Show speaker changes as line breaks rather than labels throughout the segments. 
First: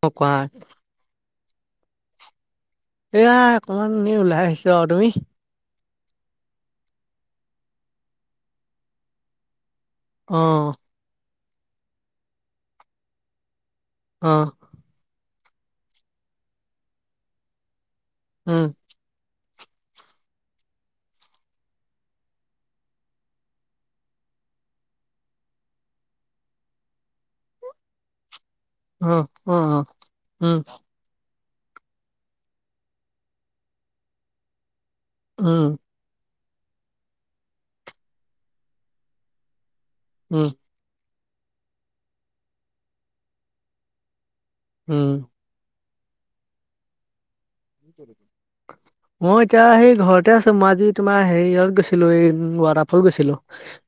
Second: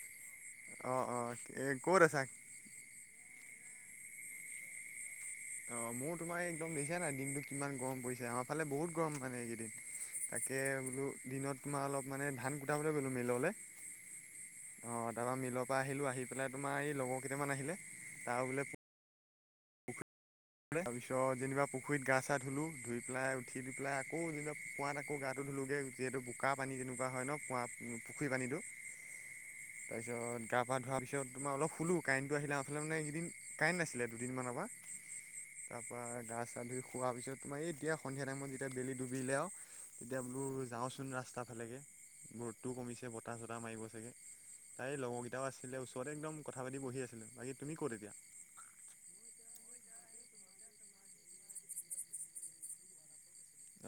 ম কোৱা
অঁ অঁ ক'ৰ আা
এইয়া অকণমান এ ওলাই আহিছো আৰু তুমি
অ মোৰো তোমাৰ একদম দিছো নাই দিনটো কিমান গৰম পৰিছে আমাৰ ফালে বহুত গৰম মানে এইকেইদিন
অ
তাকে বোলো দিনত তোমাৰ অলপ মানে ধান কুটাবলৈ গ'লোঁ মেইললৈ
অ
অ তাৰপৰা মিলৰ পৰা আহিলো আহি পেলাই তোমাৰ এই লগৰ কেইটামান আহিলে তাৰ
উম
বোলে তাৰপিছত যেনিবা পুখুৰীত গা চা ধুলো ধুই পেলাই উঠি দি পেলাই আকৌ যেনিবা পঁৱাত আকৌ গাটো ধুলোোগে যিহেতু বোকা পানী তেনেকুৱা হয় ন কুঁৱা পুখুৰী পানীটো
অ অ অ
তাৰ পিছত
উম
গা পা ধোৱাৰ পিছত তোমাৰল খোলো কাৰেণ্টটো আহিলে আফালে মে এইকেইদ কাৰেণ্ট নছিল দুদিনমানৰ পৰা
উ
তাৰৰা গা চা ধুই খোৱাৰ পিছত তোমাৰ এই এতিয়া সন্ধিয়া টাইমত যেতিয়া বেলি ডুবিলে আৰু তেতিয়া
উম
বোলো যাওঁচোন ৰাস্তা ফালেগে গৰতটোও কমিছে বতাহ চতাহ মাৰিব চাগে তাইৰ
উম
লগৰকেইটাও আছিলে ওচৰতে একদম কথা পাতি বহি আছিলোঁ বাকী তুমি ক'ত তেতিয়া
মই এতিয়া সেই ঘৰতে আছো মই আজি তোমাৰ হেৰি ইত গৈছিলো এই ৱাটাৰফল গৈছিলো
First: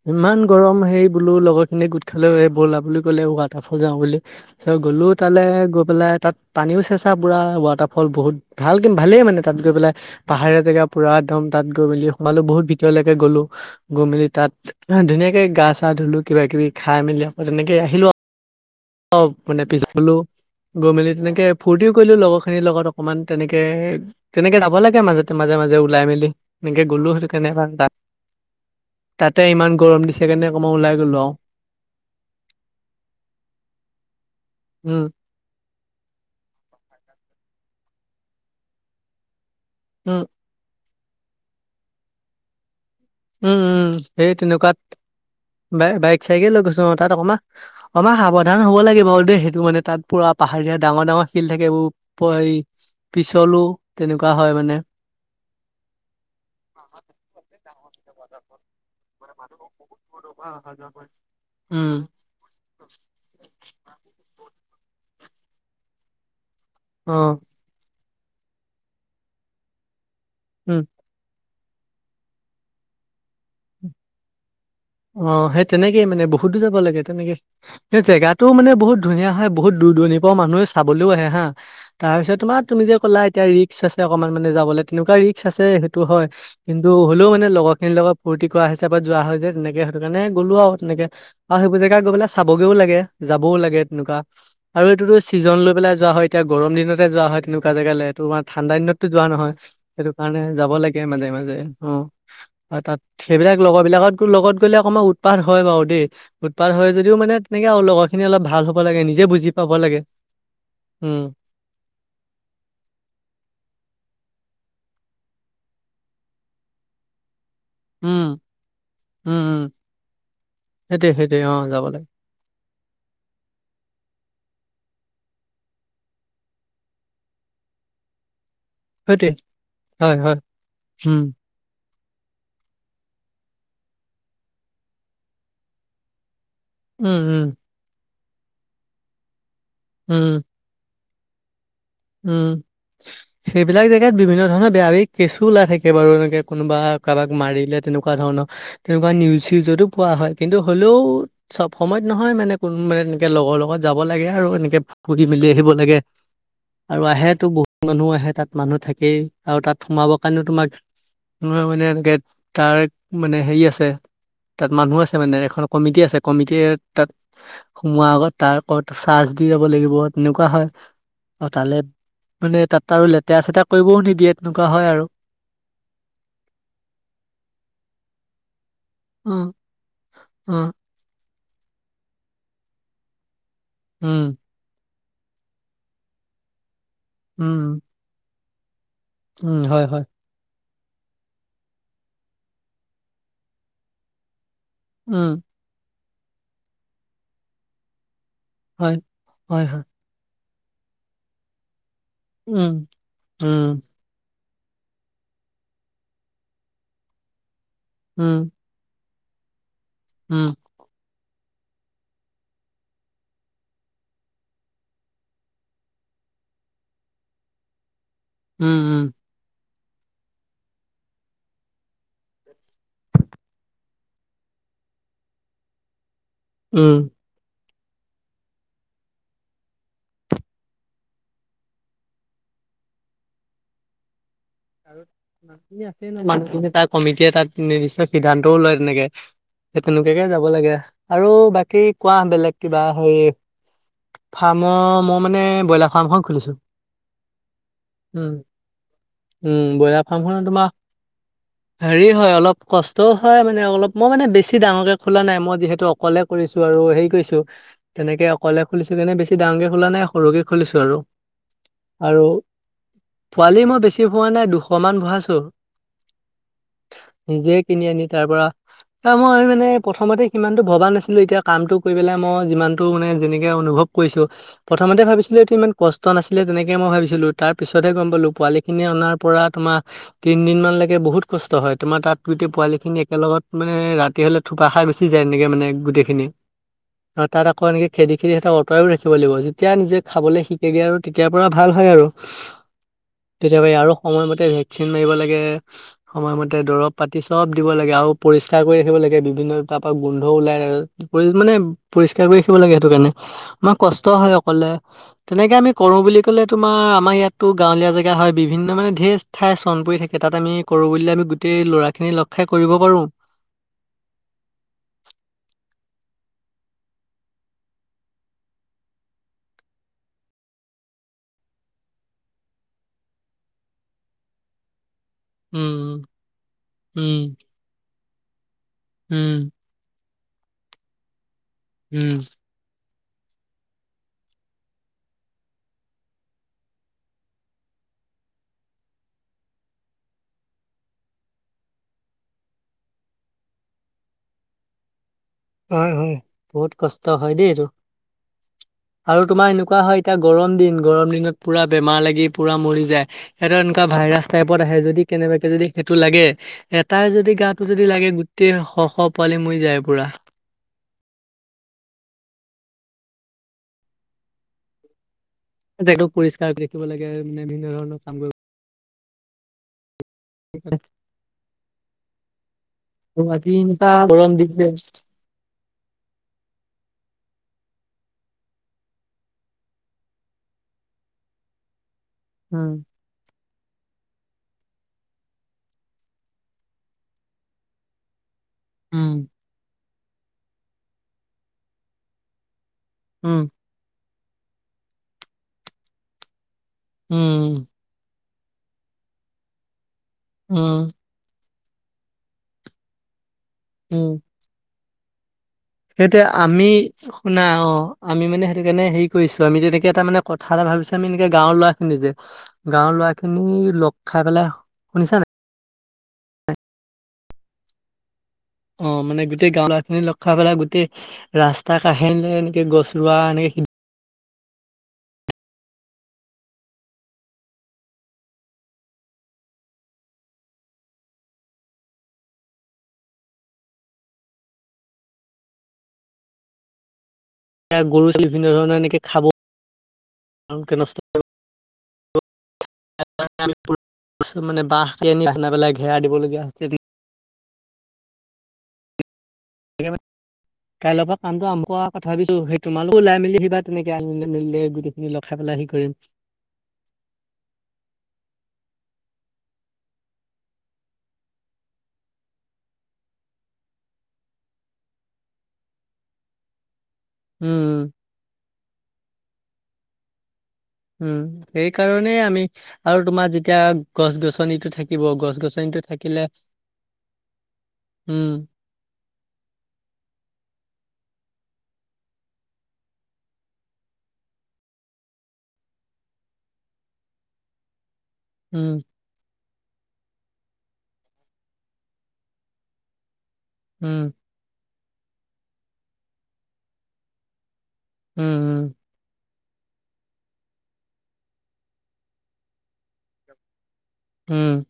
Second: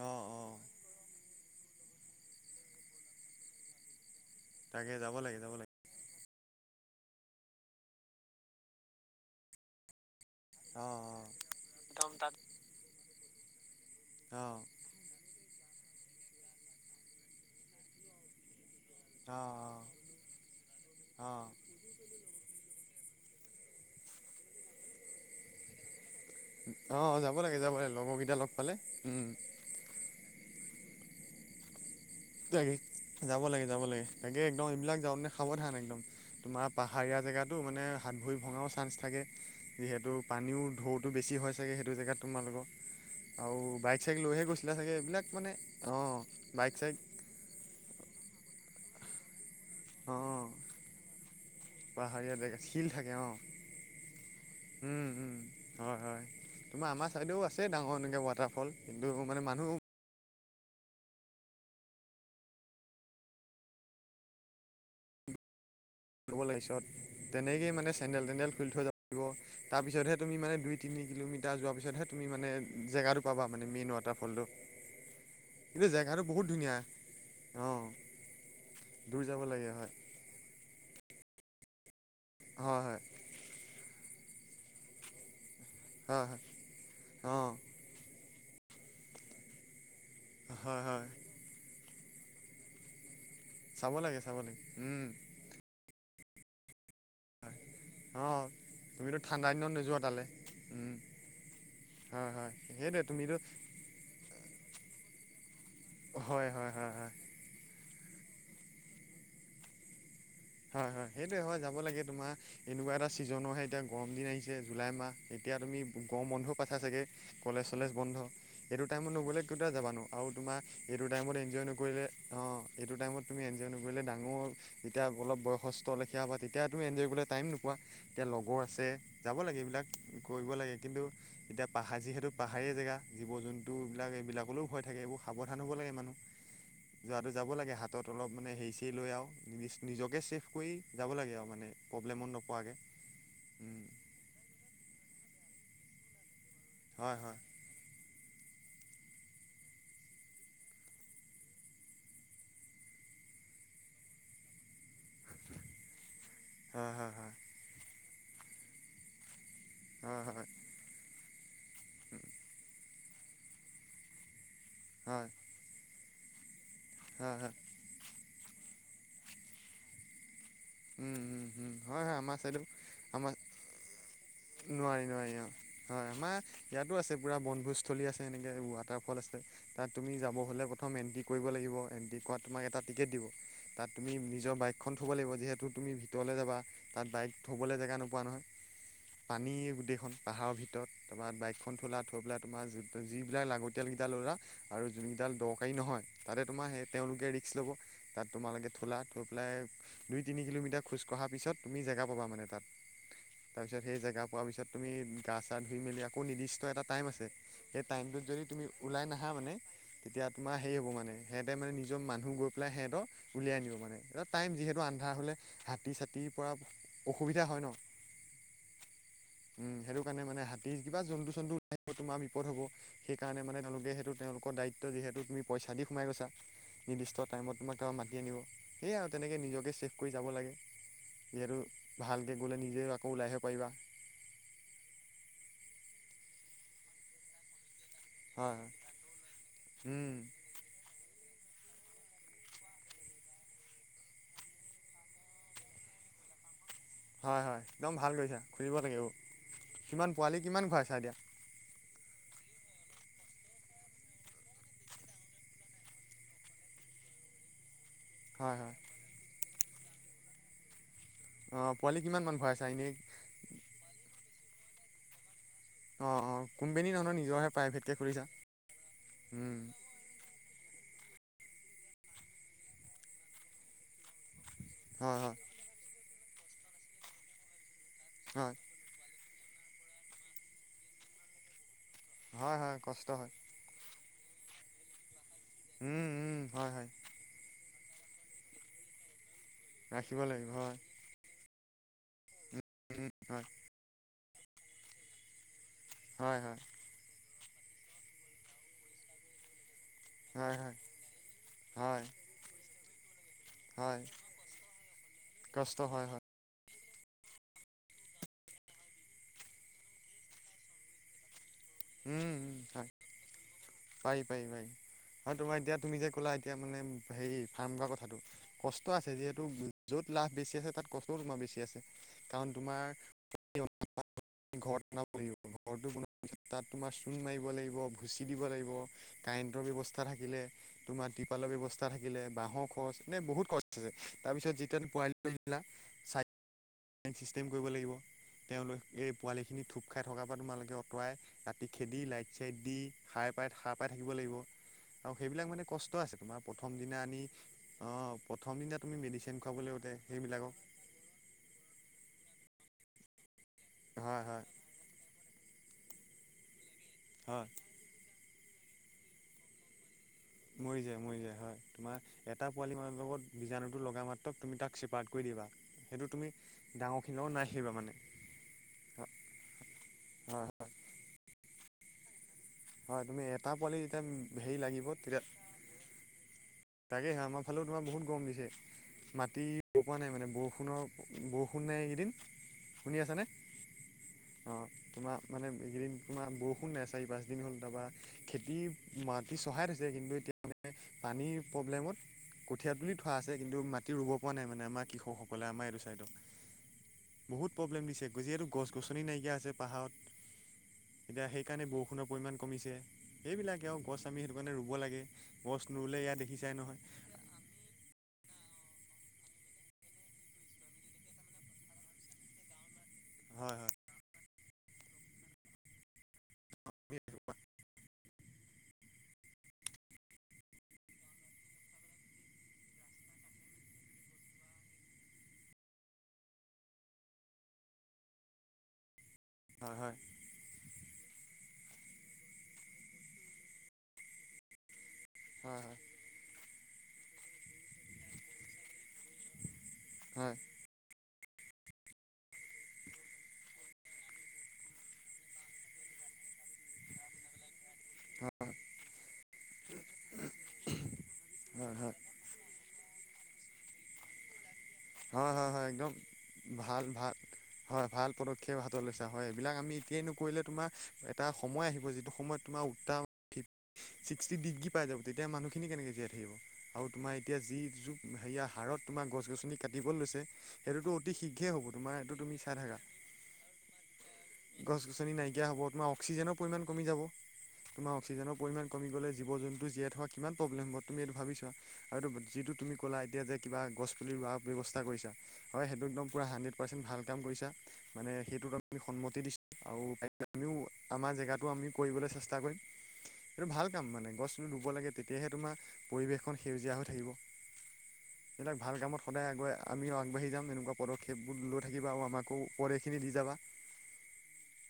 অঁ
ইমান
অঁ
গৰম হেই বোলো লগৰ খিনি গোট খালে বলা বুলি ক'লে ৱাটাৰফল যাওঁ বুলি তাৰছত
তাকে
গ'লো
যাব লাগে
তালৈ,
যাব লাগে
গৈ পেলাই তাত পানীও চেঁচা পুৰা ৱাটাৰফল বহুত ভাল ভালেই মানে তাত গৈ পেলাই, পাহাৰীয়া জেগা
অঁ
পুৰা
অঁ
একদম তাত গৈ মেলি
একদম তাত
সোমালো বহুত এতিয়ালৈকে গ'লো গৈ মেলি তাত
অঁ
অ', ধুনীয়াকে গা চা ধুলো কিবা কিবি, খাই মেলি আকৌ তেনেকে আহিলো আৰু অ', ানে
অঁ
পিছফলো গৈ মেলি তেনেকে
অঁ
ফূৰ্তিও কৰিলো, লগৰখিনিৰ লগত অকণমান তেনেকে তেনেকে যাব লাগে মাজতে ত মাজে মাজে ওলাই মেলি এনেকে গ'লো,
অঁ অঁ
সেইটো
যাব লাগে
কেনেুৱা
যাব
ত
লাগে লগৰকেইটা লগ পালে উম
তাতে ইমান গৰম দিছে সেইকাৰেক মই লাই গলো আৰু
তাকে যাব লাগে, যাব লাগে, তাকে একদম এইবিলাক
উম,
যাও নে সাৱধান, একদম তোমাৰ পাহাৰীয়া জেগাতো মানে হাত ভৰি ভঙাও চান্স থাকে যিহেতু
উম,
পানীও ঢৌটো বেছি হয় চাগে সেইটো জেগাত তোমালোকৰ
উম,
আৰু
উম,
বাইক চাইক
সেই
লৈহে গৈছিলা
তেনেকুৱাত
চাগে এইবিলাক মানে অ
বাই-বাইক চাইকে লৈ
বাইক
গৈছো
চাইক
অ', তাত অকমান সাৱধান হ'ব লাগে বাৰু দেই, সেইটো মানে তাত পুৰা
অঁ
পাহাৰীয়া ডাঙৰ ডাঙৰ শিল থাকে, এইবোৰ প
পাহাৰীয়া জেগা শিল থাকে অঁ
পিছলো তেনেকুৱা হয় মানে
উম, উম, হয়, হয়, তোমাৰ আমাৰ ছাইডেও আছে ডাঙৰ এনেকৈ ৱাটাৰফল কিন্তু মানে মানুহ
উম,
[unintelligible]
অ',
[unintelligible] এতি যোৱাৰ পিছতহে তুমি
উম,
মানে, জেগাটো পাবা মানে মেইন ৱাটাৰফল টো
অ', সেই তেনেকেই মানে, বহুত দূৰ যাব লাগে তেনেকে
অঁ
এই জোতটো মানে, বহুত
দূৰ
ধুনীয়া
যাব
হয়,
লাগে
বহুত দূ দূৰণি মানুহে চাবলৈও আহে হা, তাৰ পিছ তোমাৰ তুমি যে
হয়
ক'লা এতিয়া ৰিক্ক আছে অকনমান মানে, যাবলৈ তেনেকুৱা ৰিক্ক আছে সেইটো হয়, কিন্তু হ'লেও মানে
অঁ
লগত সেই লগত ফূৰ্তি কৰা হিচাপ পৰা যোৱা হয় যে তেনেকে, সেইটো কাৰণে গ'লো আৰু
হয় হয়
তেনেকে আৰু সেইবোৰ জেগা গৈ পলে চাবগেও লাগে, যাবও লাগে
চাব
তেনেকুৱা
চাব লাগে
আৰু
উম
এইটোতো ছিজন লৈ পেলাই যোৱা হয়, এতিয়া গৰম দিনত যোৱা হয় তেনেকুৱা জেগালৈ, তটো আমাৰ
অঁ
ঠাণ্ডা দিনতো
তুমিতো
যোৱা
ঠাণ্ডা
নহয়,
দিনত নোযোৱা
সেইটো
তালৈ
কাৰণে যাব লাগে মাজে মাজে
হয় হয়
অ', তাত
সেইটোৱে তুমিতো
সেইবিলাক লগৰ বিলাকত গ লগত আৰ উৎপাৰ হয় বাৰু দেই, উৎপাত হয় যদিও ম মানে, তেনেকে আৰু লগৰ খিনি অলপ ভাল হ'ব লাগে, নিজে বুজি পাব লাগে
হয়, হয়,
উম
সেইটো হয় যাব লাগে তোমাৰ এনেকুৱা এটা ছিজননৰ হয়, এতিয়া গৰম দিন আহিছে জুলাই মাহ, এতিয়া তুমি গম বন্ধও পাঠা চাগৈ কলেজ চলেজ বন্ধ
উম
এইটো টাইমত নগ'লে,
উম উম
কউতা যাবানো আৰু তোমাৰ এইটো
সেইটোৱে
টাইমত
সেইটোৱে অ
এনজয়
যাব
নকৰিলে
লাগে
অ', এইটো টাইমত তুমি এনজয় নকৰিলে, ডাঙৰ যেতিয়া অলপ বয়সস্থ লেখিয়া হবা, তেতিয়াতো এঞ্জয় কৰি'লে টাইম নোপোৱা এতিয়া লগৰ আছে
সেইটোৱে
যাব লাগে এইবিলাক
হয় হয়
কৰিব লাগে কিন্তু
উম
এতিয়া পাহাৰ যিহেতু পাহাৰীয়া জেগা, জীৱ জন্তুবিলাক এইবিলাকৰলৈও ভয় থাকে, এইবোৰ সাৱধান হ'ব লাগে মানুহ [inaudible]
উম
যোৱাটো যাব
উম
লাগে, হাতত অলপ মানে হেৰি চ লৈ আৰু, নি নিজকে চছেফ
উম
কৰি যাব লাগে আৰু মানে প্ৰব্লেমত
উম,
নপৰাকৈ
সেইবিলাক দেখা বিভিন্ন ধৰণৰ বেয়া কেচো ওলাই থাকে, বাৰু এনেকে কোনোবা
হয়
কাৰোবাক
হয়
মাৰিলে, তেনেকুৱা ধৰণৰ তেনেকুৱা নিউজউ যতো পোৱা হয়, কিন্তু হ'লেও চব সময়ত নহয় মানে, কোনো মানে এনেকে লগৰ লগত যাব লাগে আৰু, এনেকে ফুৰি মেলি আহিব লাগে
হয়
আৰু
হয়
আহেতো, বহুত মানুহো আহে তাত মানুহ থাকেই, আৰু তাত সোমাবৰ
হয়
কাৰণেও তোমাক মানে, এনেকে তাৰ মানে, হেৰি আছে তাত মানুহ
হয় হয়
আছে
হয়
মানে এখন কমিটি আছে, কমিটিয় তাত
হয়
সোমোৱাৰ আগত তাৰ ওৰত চাৰ্জ দি যাব লাগিব, তেনেকুৱা হয় অ', তালে
হয় হয় হয় আমাৰ
মানে,
চাইডো
তাত আৰু
আমাৰ
লেতেৰা চেতেৰা কৰিবও নিদিয়ে তেনেকুৱা হয় আৰু
নোৱাৰি নোৱাৰি অ হয় আমাৰ ইয়াতো আছে পুৰা বনভোজস্থলী আছে এনেকে ৱাটাৰ ফল আছে
উম
তাত তুমি যাব হ'লে
উম
প্ৰথম এণ্ট্ৰি কৰিব লাগিব এণ্ট্ৰি কৰাত তোমাক এটা টিকেট দিব। তাত তুমি
উম
নিজৰ বাইকখন থ'ব লাগিব। যিহেতু তুমি ভিতৰলৈ যাবা তাত বাইক
উম
থ'বলৈ জেগা নোপোৱা নহয়। পানী
উম হয় হয়
গোটেইখন। পাহাৰৰ ভিতৰত তোমাৰ বাইকখন থ'লা থৈ পেলাই তোমাৰ যিবিলাক লাগতিয়াল কেইটা ল'লা আৰু
উম
যোনকেইডাল দৰকাৰী নহয় তাতে তোমাৰ সেই তেওঁলোকে ৰিষ্ক ল'ব। তাত তোমালোকে
হয়
থোলা থৈ পেলাই
হয় হয়
দুই তিনি কিলোমিটাৰ খোজ কঢ়াৰ পিছত তুমি জেগা পাবা মানে তাত।
উম উম
তাৰপিছত সেই জেগা পোৱাৰ পিছত তুমি গা চা ধুই মেলি আকৌ নিৰ্দিষ্ট এটা টাইম আছে সেই টাইমটোত যদি
উম
তুমি ওলাই নাহা মানে তেতিয়া
উম
তোমাৰ হেৰি হ'ব মানে। সিহঁতে মানে নিৰ মানুহ গৈ পেলাই সিহঁতক উলিয়াই আনিব মানে এটা টাইম যিহেতু আন্ধাৰ হ'লে হাতী চাতীৰ পৰা অসুবিধা হয় ন।
উম, উম।
উম, সেইটো কাৰণে মানে হাতীৰ কিবা জন্তু জন্তুিব তোমাৰ বিপদ হ'ব। সেইকাৰণে মানে তেওঁলোকে সেইটো তেওঁলোকৰ দায়িত্ব যিহেতু তুমি পইচা দি সোমাই গৈছা
উম
নিৰ্দিষ্ট। টাইমত তোমাক তাৰপা মাতি আনিব সেয়াই আৰু তেনেকৈ নিজকে চেভ কৰি যাব লাগে। যিহেতু ভালকৈ গ'লে নিজেও আকৌ ওলাইহে পাৰিবা।
আৰু মানুহখিনিয়ে আছে নহয় মানুহখিনিয়ে তাৰ কমিটিয়ে তাত নিশ্চয়
হয়
সিদ্ধান্তও
হয়
লয় তেনেকে সেই
উম
তেনেকুৱাকে যাব লাগে। আৰু বাকী কোৱা বেলেগ কিবা হেৰি ফাৰ্মৰ মই মানে ব্ৰইলাৰ ফাৰ্মখন খুলিছোঁ।
হয়, হয় একদম ভাল কৰিছা খুলিব লাগে
উম
এইবোৰ।
ব্ৰইলাৰ
কিমান পোৱালি
ফাৰ্মখনত তোমাৰ
কিমান ভৰাইছা এতিয়া?
হেৰি হয় অলপ কষ্টও হয় মানে অলপ মই মানে বেছি ডাঙৰকে খোলা নাই মই যিহেতু অকলে। কৰিছো আৰু হেৰি কৰিছো। তেনেকে
হয়
অকলে
হয়
খুলিছিলো এনে বেছি ডাঙকে খোলা নাই সৰুকে খুলিছো আৰু।
অ', পোৱালি
আৰু
কিমান মান ভৰাইছা এনেই?
পোৱালি মই বেছি ভৰোৱা নাই দুশ মান ভৰাইছো।
অঁ অঁ কোম্পেনী নহয় নিজৰহে
নিজে কিনি
প্ৰাইভেটকৈ
আনি
খুলিছা
তাৰ পৰা তাৰ মই
উম,
মানে সময়তে সিমানটো ভবা নাছিলো এতিয়া কামটো কৰি পেলাই মই যিমানটো মানে যেনেকে অনুভৱ কৈছো প্ৰথমতে
হয় হয়
ভাবিছিলো এইটো ইমান কষ্ট নাছিলে তেনেকে মই ভাবিছিলো। তাৰ পিছতহে গম পালো
হয়
পোৱালি খিনি অনাৰ পৰা তোমাৰ তিনদিন মানলৈকে বহুত কষ্ট হয়। তোমাৰ তাত গোটেই
হয় হয়
পোৱালিখিনি
কষ্ট হয়
একেলগত মানে ৰাতি হ'লে থোপা খাই গুচি যায় এনেকে মানে
উম
গোটেইখিনি।
উম, হয় হয়
তাত আকৌ এনেকে খেদি খেদি সিহতঁক অতৰাইও ৰাখিব লাগিব যেতিয়া নিজে
ৰাখিব
খাবলৈ
লাগিব হয়
শিকেগে আৰু তেতিয়াৰ পৰা ভাল হয় আৰু।
[inaudible]
তেতিয়াবা আৰু সময়মতে ভেকচিন মাৰিব লাগে
হয়,
সময়মতে
হয়,
দ্ৰৱ পাতি চব দিব লাগে আৰু পৰিষ্কাৰ কৰি ৰাখিব লাগে বিভিন্ন তাৰ পৰা গোন্ধ
হয়,
ওলাই।
হয়,
পৰি মানে
হয়,
পৰিষ্কাৰ কৰি ৰাখিব লাগে সেইটো কাৰণে। আমাৰ কষ্ট হয় অকলে তেনেকে আমি
কষ্ট
কৰো
হয়,
বুলি
হয়,
ক'লে তোমাৰ আমাৰ ইয়াতো গাঁৱলীয়া জেগা। হয় বিভিন্ন মানে ধেৰ ঠাই চন পৰি থাকে ত আমি কৰো বুলিলে আমি গোটেই ল'ৰা
উম, উম হয় পাৰি পাৰি হয়। হয় তোমাৰ এতিয়া তুমি যে ক'লা এতিয়া মানে হেৰি ফাৰ্ম খোলা কথাটো। কষ্ট আছে যিহেতু য'ত লাভ বেছি আছে তাত কষ্টও তোমাৰ বেছি আছে। কাৰণ তোমাৰ [unintelligible] ঘৰতো
উম
বনো তাত তোমাৰ চূণ
উম
মাৰিব লাগিব ভুচি দিব লাগিব
উম
কাৰেণ্টৰ ব্যৱস্থা থাকিলে তোমাৰ তিপালৰ ব্যৱস্থা
উম
থাকিলে বাহঁৰ খৰচ মানে বহুত খৰছ। তাৰপিছত যেতিয়া পোৱালি [unintelligible] চিষ্টেম কৰিব লাগিব তেওঁলোক এই পোৱালিখিনি থোপ খাই থকাৰ পৰা তোমালোকে আঁতৰাই ৰাতি খেদি লাইট চাইট দি সাৰ পাই সাৰ পাই থাকিব লাগিব। আৰু সেইবিলাক মানে
হয়
কষ্ট
হয়
আছে তোমাৰ প্ৰথম
বহুত
দিনা
কষ্ট
আনি
হয় দেই এইটো
অ' প্ৰথম তুমি
আৰু
মেডিচিন
তোমাৰ এনেকুৱা
লাগতে
হয় এতিয়া
সেইবিলাকক
গৰম দিন। গৰম দিনত পুৰা বেমাৰ লাগি পুৰা মৰি যায় সিহঁতৰ এনেকুৱা
হয়
ভাইৰাছ
হয়
টাইপত আহে যদি কেনেবাকে যদি সেইটো লাগে এটাই যদি
হয়
গাটো যদি লাগে গোটেই শ শ পোৱালি মৰি যায় পুৰা
মৰি যায়, মৰি যায়, হয় তোমাৰ এটা পোৱালি মানৰ লগত বীজাণুটো লগা মাত্ৰ তুমি তাক চিপাৰে্ট কৰি দিবা
জেগাটো
সেইটো তুমি
পৰিষ্কাৰ ৰাখিব লাগে
ডাঙৰখিনি লগ
মানে
নাই
বিভিন্ন
সেইবা মানে
ধৰণৰ কাম কৰিব
হয়। হয়,
আৰু
তুমি
আজি
এটা পোৱালি
এনেকুৱা গৰম
যেতিয়া হেৰি
দিছে।
লাগিব তেতিয়া তাকেহে আমাৰ ফালেও তোমাৰ বহুত গম দিছে। মাটি পৰোৱা নাই মানে বৰষুণৰ, বৰষুণ নাই এইকেইদিন
উম।
শুনি আছনে। অ', তোমাৰ মানে এইকেইদিন তোমাৰ বৰষুণ নাই চাৰি পাঁচদিন হ'ল তাৰপৰা খেতি
উম,
মাটি চহাই থৈছে কিন্তু এতিয়া মে পানীৰ প্ৰব্লেমত কঠীয়া তুলি ফা আছে
উম,
কিন্তু মাটি ৰুব পৰা নাই মানে আমাৰ কৃষকসকলে আমাৰ এইটো চাইডক বহুত
উম,
প্ৰব্লেম দিছে যিহেতু গছ গছনি নাইকিয়া আছে পাহাৰত
অ'।
এতিয়া সেইকাৰণে বৰষুণৰ পৰিমাণ কমিছে সেইবিলাকেও গছ
উম।
আমি সেইটো কাৰণে ৰুব লাগে। গছ নুৰুলে এয়া
সেইটোৱে
দেখিছাই
আমি
নহয়
শুনা অ', আমি মানে সেইটো কাৰণে হেৰি কৰিছো আমি তেনেকে এটা মানে কথা এটা ভাবিছোঁ আমি এনেকে গাঁৱৰ ল'ৰা খিনি যে গাঁৱৰ ল'ৰা খিনি
হয়
লগ খাই পেলাই শুনিছা নাই।
[unintelligible]
অ', মানে গোটেই গাওখিনি লৰা পেলাই গোট ৰাস্তা কাাহেে এনেকে গছ ৰোৱা এনেকে
হয়, হয়। হয়, হয়।
এয়া গৰু বিভিন্ন ধৰণৰ এনেকে খাব।
হয় [unintelligible]
মানে বাহ আ খা পেলাই ঘেৰা দিবলগীয়া
আহ [unintelligible]
কাইলৈৰ পৰা কামটো আম
হয় হয়
কৰা কথা ভাবিছো সেই তোমালোক ওালাই মেলি আহিবা তেনেকে গ [unintelligible]
হয়, হয় একদম ভাল, ভাল। হয় ভাল পদক্ষেপ হাতত লৈছা হয় এইবিলাক আমি এতিয়াই নকৰিলে তোমাৰ এটা সময় আহিব যিটো সময়ত তোমাৰ উঠ [unintelligible] ছিক্সটি ডিগ্ৰী পাই যাব তেতিয়া মানুহখিনি কেনেকৈ জীয়াই থাকিব আৰু তোমাৰ এতিয়া যি
উম
যোৰ সেয়া হাৰত তোমাৰ গছ গছনি কাটিব লৈছে সেইটোতো অতি
উম
শীঘ্ৰেই হ'ব তোমাৰ
সেইকাৰণে
এইটো তুমি
আমি
চাই থাকা
আৰু তোমাৰ যেতিয়া গছ গছনিটো
গছ
থাকিব
গছনি
গছ
নাইকিয়া হ'ব
গছনিটো
তোমাৰ
থাকিলে
অক্সিজেনৰ পৰিমাণ কমি যাব তোমাৰ
উম
অক্সিজেনৰ পৰিমাণ কমি গলে জীৱ জন্তু জীয়াই থোৱা কিমান প্ৰব্লেম হ'ব তুম এইটো ভাবি চোৱা আৰু এইটো যিটো তুমি ক'লা এতিয়া যে কিবা গছ পুলি ৰোৱাৰ ব্যৱস্থা কৰিছা হয়, সেইটো একদম পুৰা হাণ্ড্ৰেড পাৰ্চেণ্ট ভাল কাম কৰিছা মানে সেইটোত
উম
আমি সন্মতি দিছোঁ আৰু আমিও আমাৰ জেগাটো আমি কৰিবলৈ চেষ্টা কৰিম। এইটো ভাল কাম
উম
মানে গছ পুলি ৰুব লাগে তেতিয়াহে তোমাৰ পৰিৱেশখন সেউজীয়া হৈ
উম
থাকিব। এটাক
উম
ভাল কামত সদায় আগুৱাই আমিও আগবাঢ়ি যাম এনেকুৱা পদক্ষেপবোৰ লৈ থাকিবা আৰু আমাকো উপদেশ খিনি দি যাবা।
উম।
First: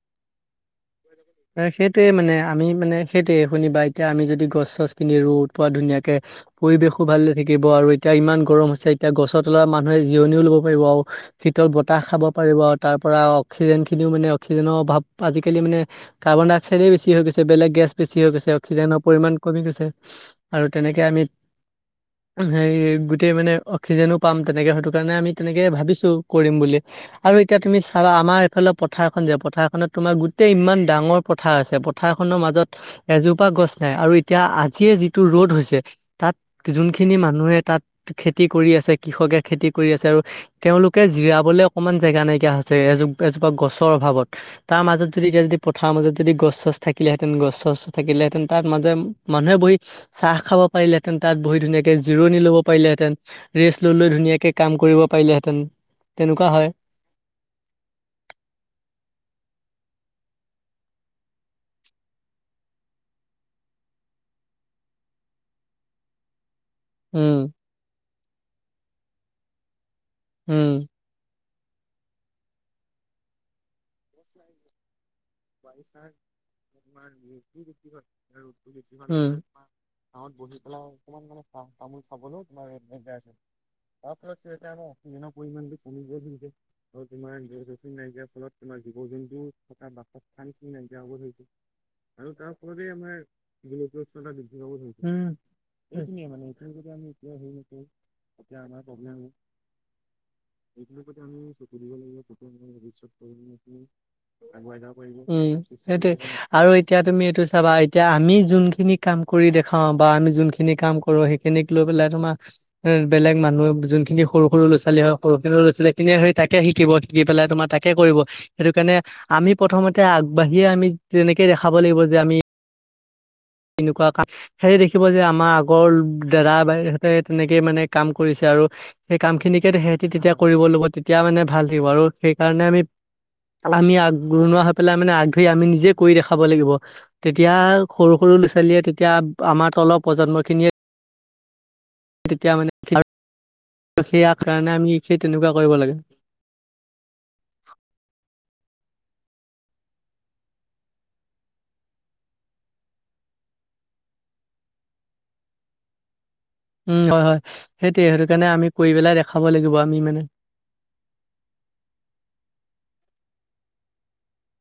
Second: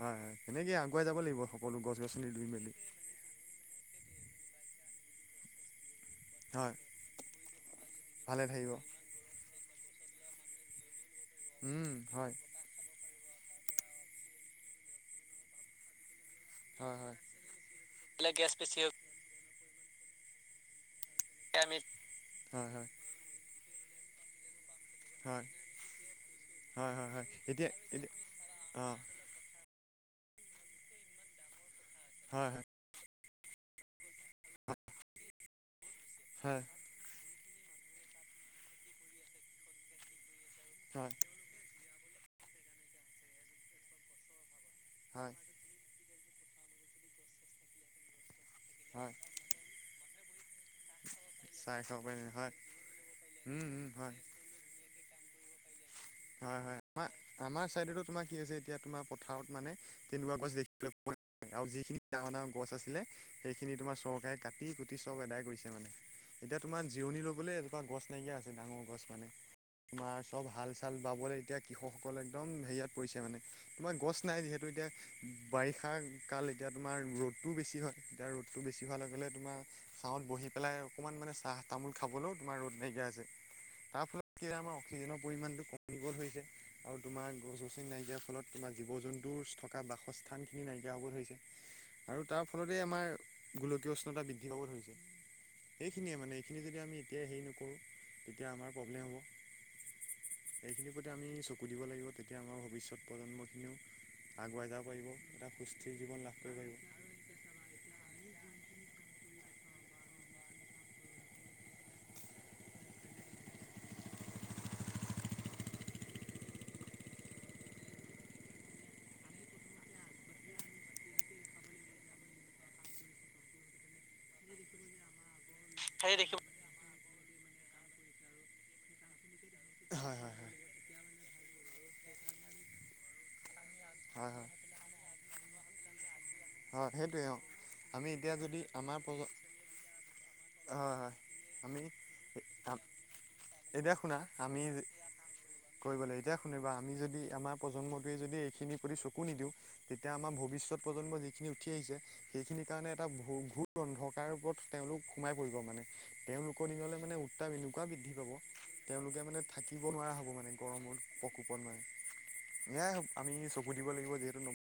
হয়, হয় সেনেকে আগুৱাই যাব লাগিব। সকলো গছ
সেইটোৱে
গছনি
মানে
ৰুই
আমি
মেলি
মানে সেইটোয়ে শুনিবা এতিয়া আমি যদি গছ গছপুলি ৰু পোৱা ধুনীয়াকে
হয়
পৰিবেশো ভালে থাকিব আৰু এতিয়া ইমান
ভালে
গৰম
থাকিব
হৈছে এতিয়া গছৰ তলোৱা মানুহে জিৰণিও ল'ব পাৰিব শীতল বতাহ খাব
হয়
পাৰিব তাৰ পৰা অক্সিজেনিনিও মানে অক্সিজেনৰ অাৱ আজিকালি মানে কাৰ্বনাই্স চেনে
হয়
বেছি
হয়।
হৈ গৈছে বেলেগ গেছ বেছি
বোলে
হৈ গৈছে
গেছ বেছি হৈ
অক্সিজেনৰ পৰিমাণ কমি গৈছে আৰু তেনেকে আমি
আমি
হে
হয় হয়
গোটেই মানে অক্সিজেনো পাম তেনেকে হয়তো সেই কাৰণে আমি
হয়
তেনেকে ভাবিছো কৰিম বুলি
হয় হয় হয়
আৰু এতিয়া তুমি চাবা
এতিয়া
আমাৰ এইফালে
অঁ
পথাৰখন যাব পথাৰখনত তোমাৰ গোট ইমান ডাঙৰ পথাৰ আছে পথাৰখনৰ
হয় হয়
মাজত এজোপা গছ নাই আৰু এতিয়া আজিয়ে যিটো ৰ'দ হৈছে তাত
হয়
যোনখিনি মানুহে তাত খেতি কৰি আছে কৃষকে খেতি কৰি আছে আৰু তেওঁলোকে
হয়
জিৰাবলৈ অকমান জেগা নাইকিয়া হৈছে এজো এজোপা গছৰ অভাৱত তাৰ মাজত যদি
হয়
এতিয়া যদি পথাৰৰ মাজত যদি গছ চছ থাকিলেহেঁতেন গছ চচ থাকিলেহেঁতেন তাত মাজে
হয়
মানুহে বহি চাহ খাব পাৰিলেতেন তাত বহি
চাই
ধুনীয়াকে
খাব পাৰি
জিৰণ
হয়
লব পাৰিলেহেঁতেন
উম উম
ৰেষ্ট লৈ
হয়
ধুনীয়াকে কাম কৰিব পাৰিলেহেঁতেন।
হয় হয় আমাৰ আমাৰ চাইডতো তোমাৰ কি হৈছে এতিয়া তোমাৰ পথাৰত মানে। তেনেকুৱা গছ দেখিব আৰু যিখিনি ডাঙৰ ডাঙৰ গছ আছিলে সেইখিনি তোমাৰ চৰকাৰে কাটি কুটি চব আদায় কৰিছে মানে। এতিয়া তোমাৰ জিৰণি
উম
লবলে এজোপা গছ নাইকিয়া আছে ডাঙৰ গছ মানে তোমাৰ চব হাল
উম
চাল বাবলৈ এতিয়া কৃষকসকললে একদম হেৰিয়াত পৰিছে মানে তোমাৰ গছ নাই যিহেতু এতিয়া বাৰিষা কাল এতিয়া তোমাৰ ৰ'দটোও বেছি হয় এতিয়া ৰ'দটো বেছি হোৱাৰ লগে লগে তোমাৰ। চাঁত বহি পেলাই অকণমান মানে চাহ তামোল খাবলৈও তোমাৰ ৰ'দ নাইকিয়া আছে। তাৰ ফলত কি আমাৰ অক্সিজেনৰ পৰিমানটো কম ব ধৰিছে আৰু তোমাৰ গছ গছনি নাইকিয়াৰ ফলত তোমাৰ জীৱ জন্তুৰ থকা বাসস্থান। খিনি নাইকিয়া হ'ব ধৰিছে।
আৰু তাৰ ফলতে আমাৰ [unintelligible]
গোলকীয় উষ্ণতা
বৃদ্ধি পাব
ধৰিছে
ধৰি।
সেইখিনিয়ে মানে এইখিনি যদি আমি এতিয়াই হেৰি নকৰোঁ
উম
তেতিয়া আমাৰ প্ৰব্লেম হ'ব। এইখিনিৰ প্ৰতি আমি চকু দিব লাগিব তেতিয়া আমাৰ ভৱিষ্যত প্ৰজন্ম খিনিও আগুৱাই যাব পাৰি।
উম সেইটোয়ে আৰু এতিয়া তুমি এইটো চাবা এতিয়া আমি যোনখিনি কাম কৰি দেখাও বা আমি যোনখিনি কাম কৰো সেইখিনিক লৈ পেলাই তোমাৰ বেলেগ মানুহ যোনখিনি সৰু সৰু ল'ৰা ছোৱালী হয় সৰু সৰু ল'ৰা ছোৱালী তেনে সৰি তাকে শিকিব। শিকি পেলাই তোমাৰ তাকে কৰিব সেইটো কাৰণে আমি প্ৰথমতে আগবাঢ়িয়ে আমি তেনেকে দেখাব লাগিব যে আমি এনেকুৱা কাম সেয়া দেখিবা যে আমাৰ আগৰ
সেই দেখিব
দাদা বাই তেনেকেই মানে কাম কৰিছে আৰু সেই কাম খিনিকে সিহতি তেতিয়া কৰিব লগিব। তেতিয়া মানে ভাল থাকিব আৰু সেইকাৰণে আমি আমি
হয় হয়
আগৰণুৱা হৈ পেলাই মানে আগ ধৰি আমি নিজে কৰি দেখাব লাগিব
হয় সেইটোৱে অঁ
তেতিয়া
আমি
সৰু সৰু
এতিয়া
ল'ৰা
যদি
ছোৱালি
আমাৰ
তেতিয়া
প্ৰজ
আমাৰ তলৰ প্ৰজন্ম খিনিয়ে
হয় হয় আমি।
তেতিয়া মানে [unintelligible]
এতিয়া শুনা
সেই কাৰণে আমি সেই তেনেকুৱা কৰিব লাগে।
কুনবা আমি যদি আমাৰ প্ৰজন্মটোৱে যদি এইখিনি প্ৰতি চকু নিদিওঁ। তেতিয়া আমাৰ ভৱিষ্যত প্ৰজন্ম যিখিনি উঠি আহিছে। সেইখিনিৰ কাৰণে এটা ভ ভূুল অন্ধকাৰ ওপৰত তেওঁলোক সোমাই পৰিব মানে। তেওঁলোকৰ দিনলে
উম,
মানে
হয় হয়।
উত্তাপ এনেকুৱা
সেইটোৱে
বৃদ্ধি
সেইটো
পাব
কাৰণে আমি কৰি পেলাই
তেওঁলোকে মানে
দেখাব লাগিব
থাকিব
আমি
নোৱাৰা হ'ব মানে গৰমত। প্ৰকোপন নাই নাই আমি চকু দিব লাগিব যিহেতু।